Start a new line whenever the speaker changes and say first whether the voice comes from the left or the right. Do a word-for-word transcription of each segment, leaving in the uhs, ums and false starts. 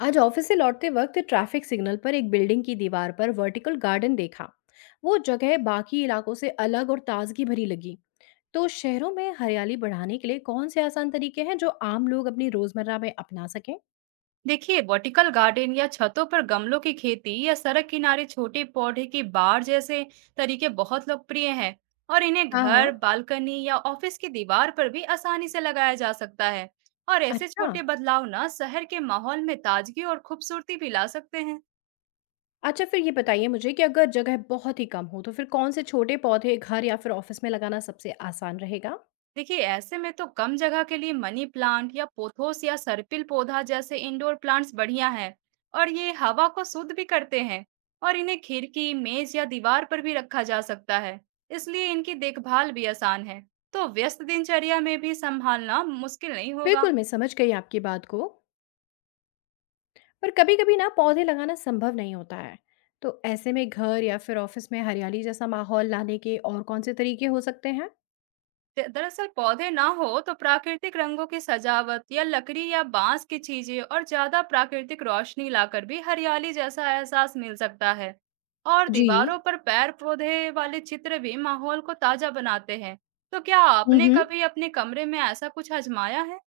left: आज ऑफिस से लौटते वक्त ट्रैफिक सिग्नल पर एक बिल्डिंग की दीवार पर वर्टिकल गार्डन देखा। वो जगह बाकी इलाकों से अलग और ताजगी भरी लगी। तो शहरों में हरियाली बढ़ाने के लिए कौन से आसान तरीके हैं जो आम लोग अपनी रोजमर्रा में अपना सकें?
right: देखिए, वर्टिकल गार्डन या छतों पर गमलों की खेती या सड़क किनारे छोटे पौधे की बाड़ जैसे तरीके बहुत लोकप्रिय हैं। और इन्हें
left: हाँ हाँ।
right: घर, बालकनी या ऑफिस की दीवार पर भी आसानी से लगाया जा सकता है। और ऐसे
left: अच्छा।
right: छोटे बदलाव ना शहर के माहौल में ताजगी और खूबसूरती भी ला सकते हैं।
left: अच्छा फिर ये बताइए मुझे कि अगर जगह बहुत ही कम हो तो फिर कौन से छोटे पौधे घर या फिर ऑफिस में लगाना सबसे आसान रहेगा?
right: देखिए, ऐसे में तो कम जगह के लिए मनी प्लांट या पोथोस या सर्पिल पौधा जैसे इंडोर प्लांट्स बढ़िया हैं। और ये हवा को शुद्ध भी करते हैं। और इन्हें खिड़की, मेज या दीवार पर भी रखा जा सकता है। इसलिए इनकी देखभाल भी आसान है। तो व्यस्त दिनचर्या में भी संभालना मुश्किल नहीं होगा।
left: बिल्कुल मैं समझ गई आपकी बात को। पर कभी कभी ना पौधे लगाना संभव नहीं होता है। तो ऐसे में घर या फिर ऑफिस में हरियाली जैसा माहौल लाने के और कौन से तरीके हो सकते हैं?
right: द- दरअसल, पौधे ना हो तो प्राकृतिक रंगों की सजावट या लकड़ी या बांस की चीजें और ज्यादा प्राकृतिक रोशनी लाकर भी हरियाली जैसा एहसास मिल सकता है। और
left: जी।
right: दीवारों पर पेड़ पौधे वाले चित्र भी माहौल को ताजा बनाते हैं। तो क्या आपने
left: हम्म।
right: कभी अपने कमरे में ऐसा कुछ आजमाया है?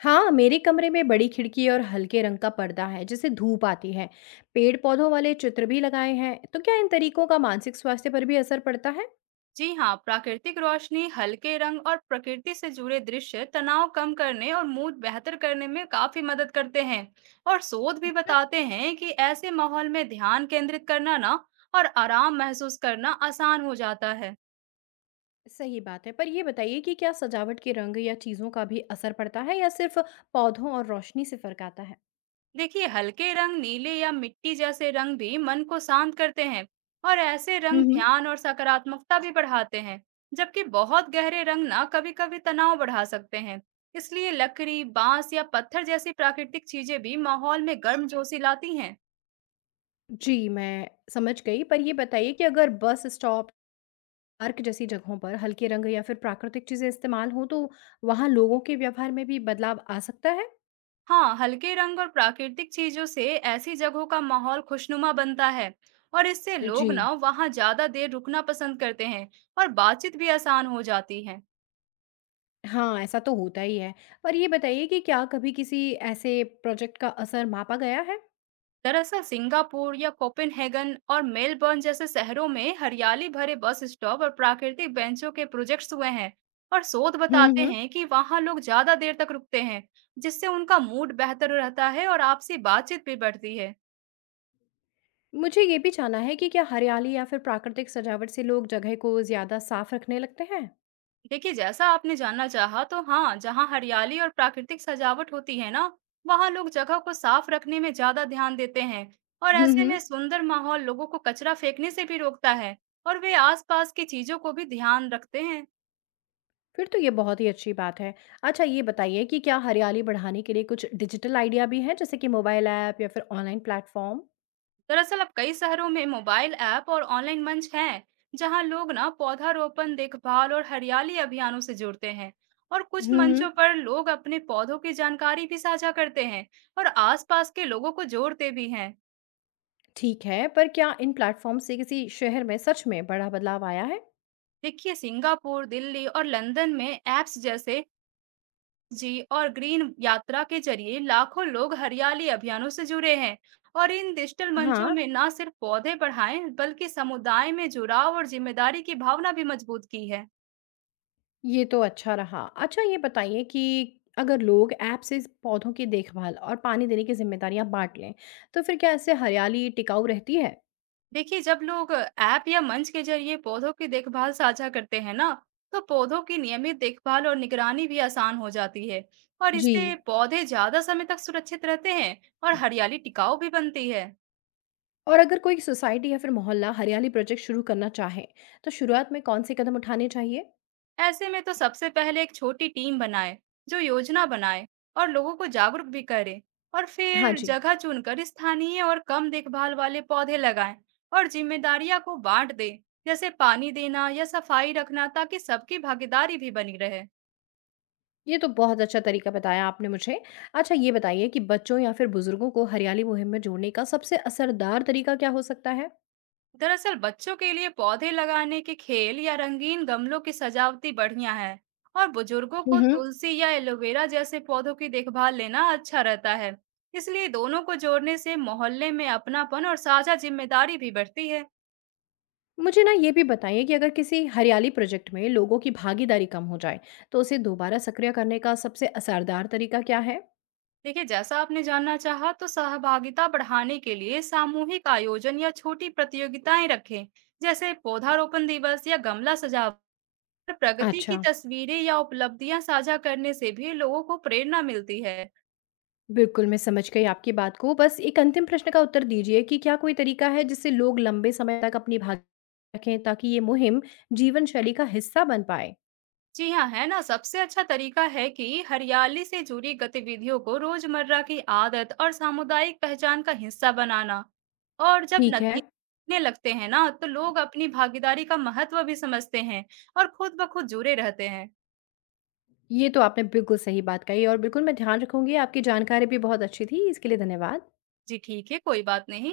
left: हाँ, मेरे कमरे में बड़ी खिड़की और हल्के रंग का पर्दा है, जिससे धूप आती है। पेड़-पौधों वाले चित्र भी लगाए हैं। तो क्या इन तरीकों का मानसिक स्वास्थ्य पर भी असर पड़ता है?
right: जी हाँ, प्राकृतिक रोशनी, हल्के रंग और प्रकृति से जुड़े दृश्य तनाव कम करने और मूड बेहतर करने में काफी मदद करते हैं। और शोध भी
left: अच्छा।
right: बताते हैं कि ऐसे माहौल में ध्यान केंद्रित करना ना और आराम महसूस करना आसान हो जाता है।
left: सही बात है, पर ये बताइए कि क्या सजावट के रंग या चीज़ों का भी असर पड़ता है या सिर्फ पौधों और रोशनी से फर्क आता है?
right: देखिए, हल्के रंग, नीले या मिट्टी जैसे रंग भी मन को शांत करते हैं। और ऐसे
left: हम्म
right: रंग
left: हम्म।
right: ध्यान और सकारात्मकता भी बढ़ाते हैं। जबकि बहुत गहरे रंग ना कभी कभी तनाव बढ़ा सकते हैं। इसलिए लकड़ी, बांस या पत्थर जैसी प्राकृतिक चीजें भी माहौल में गर्म जोशी लाती हैं।
left: जी, मैं समझ गई, पर ये बताइए कि अगर बस स्टॉप, पार्क जैसी जगहों पर हल्के रंग या फिर प्राकृतिक चीज़ें इस्तेमाल हों, तो वहाँ लोगों के व्यवहार में भी बदलाव आ सकता है?
right: हाँ, हल्के रंग और प्राकृतिक चीजों से ऐसी जगहों का माहौल खुशनुमा बनता है। और इससे
left: जी।
right: लोग ना वहाँ ज्यादा देर रुकना पसंद करते हैं। और बातचीत भी आसान हो जाती है।
left: हाँ, ऐसा तो होता ही है। पर ये बताइए कि क्या कभी किसी ऐसे प्रोजेक्ट का असर मापा गया है?
right: दरअसल सिंगापुर या कोपेनहेगन और मेलबर्न जैसे शहरों में हरियाली भरे बस स्टॉप और प्राकृतिक बेंचों के प्रोजेक्ट्स हुए हैं। और शोध
left: हुँ,
right: बताते
left: हुँ।
right: हैं कि वहां लोग ज्यादा देर तक रुकते हैं। जिससे उनका मूड बेहतर रहता है और आपसी बातचीत भी बढ़ती है।
left: मुझे ये भी जानना है कि क्या हरियाली या फिर प्राकृतिक सजावट से लोग जगह को ज़्यादा साफ रखने लगते हैं?
right: देखिए, जैसा आपने जानना चाहा तो हाँ, जहाँ हरियाली और प्राकृतिक सजावट होती है ना, वहाँ लोग जगह को साफ रखने में ज्यादा ध्यान देते हैं। और
left: हुँ,
right: ऐसे
left: हुँ।
right: में सुंदर माहौल लोगों को कचरा फेंकने से भी रोकता है। और वे आसपास की चीजों को भी ध्यान रखते हैं।
left: फिर तो ये बहुत ही अच्छी बात है। अच्छा ये बताइए कि क्या हरियाली बढ़ाने के लिए कुछ डिजिटल आइडिया भी हैं जैसे कि मोबाइल ऐप या फिर ऑनलाइन प्लेटफ़ॉर्म?
right: दरअसल अब कई शहरों में मोबाइल ऐप और ऑनलाइन मंच हैं। जहां लोग ना पौधारोपण, देखभाल और हरियाली अभियानों से जुड़ते हैं। और
left: हुँ,
right: कुछ
left: हुँ।
right: मंचों पर लोग अपने पौधों की जानकारी भी साझा करते हैं। और आसपास के लोगों को जोड़ते भी हैं।
left: ठीक है, पर क्या इन प्लेटफ़ॉर्म से किसी शहर में सच में बड़ा बदलाव आया है?
right: देखिए, सिंगापुर, दिल्ली और लंदन में ऐप्स जैसे जी और ग्रीन यात्रा के जरिए लाखों लोग हरियाली अभियानों से जुड़े हैं। और इन डिजिटल
left: हाँ।
right: मंचों में ना सिर्फ पौधे बढ़ाएं बल्कि समुदाय में जुड़ाव और जिम्मेदारी की भावना भी मजबूत की है।
left: ये तो अच्छा रहा। अच्छा ये बताइए कि अगर लोग ऐप से पौधों की देखभाल और पानी देने की ज़िम्मेदारियाँ बाँट लें, तो फिर क्या इससे हरियाली टिकाऊ रहती है?
right: देखिए, जब लोग ऐप या मंच के जरिए पौधों की देखभाल साझा करते हैं ना, तो पौधों की नियमित देखभाल और निगरानी भी आसान हो जाती है। और
left: जी।
right: इससे पौधे ज्यादा समय तक सुरक्षित रहते हैं। और हरियाली टिकाऊ भी बनती है।
left: और अगर कोई सोसाइटी या फिर मोहल्ला हरियाली प्रोजेक्ट शुरू करना चाहे, तो शुरुआत में कौन से कदम उठाने चाहिए?
right: ऐसे में तो सबसे पहले एक छोटी टीम बनाए, जो योजना बनाए और लोगों को जागरूक भी करे। और
left: हाँ
right: फिर
left: जी।
right: जगह चुनकर स्थानीय और कम देखभाल वाले पौधे लगाएं। और जिम्मेदारियां को बांट दे, जैसे पानी देना या सफाई रखना, ताकि सबकी भागीदारी भी बनी रहे।
left: ये तो बहुत अच्छा तरीका बताया आपने मुझे। अच्छा ये बताइए कि बच्चों या फिर बुज़ुर्गों को हरियाली मुहिम में जोड़ने का सबसे असरदार तरीका क्या हो सकता है?
right: दरअसल बच्चों के लिए पौधे लगाने के खेल या रंगीन गमलों की सजावटी बढ़िया है। और बुजुर्गों
left: हुँ,
right: को
left: हुँ।
right: तुलसी या एलोवेरा जैसे पौधों की देखभाल लेना अच्छा रहता है। इसलिए दोनों को जोड़ने से मोहल्ले में अपनापन और साझा जिम्मेदारी भी बढ़ती है।
left: मुझे ना ये भी बताइए कि अगर किसी हरियाली प्रोजेक्ट में लोगों की भागीदारी कम हो जाए, तो उसे दोबारा सक्रिय करने का सबसे असरदार तरीका क्या है?
right: देखिए, जैसा आपने जानना चाहा तो सहभागिता बढ़ाने के लिए सामूहिक आयोजन या छोटी प्रतियोगिताएं रखें, जैसे पौधारोपण दिवस या गमला सजावट। प्रगति की
left: अच्छा।
right: तस्वीरें या उपलब्धियां साझा करने से भी लोगों को प्रेरणा मिलती है।
left: बिल्कुल मैं समझ गई आपकी बात को। बस एक अंतिम प्रश्न का उत्तर दीजिए कि क्या कोई तरीका है जिससे लोग लंबे समय तक अपनी भाग रखें ताकि ये मुहिम जीवन शैली का हिस्सा बन पाए?
right: जी हाँ है ना, सबसे अच्छा तरीका है कि हरियाली से जुड़ी गतिविधियों को रोजमर्रा की आदत और सामुदायिक पहचान का हिस्सा बनाना। और जब
left: ठीक है।
right: नतीजे दिखने लगते हैं ना तो लोग अपनी भागीदारी का महत्व भी समझते हैं। और खुद ब खुद जुड़े रहते हैं।
left: ये तो आपने बिल्कुल सही बात कही और बिल्कुल मैं ध्यान रखूंगी। आपकी जानकारी भी बहुत अच्छी थी, इसके लिए धन्यवाद।
right: जी ठीक है, कोई बात नहीं।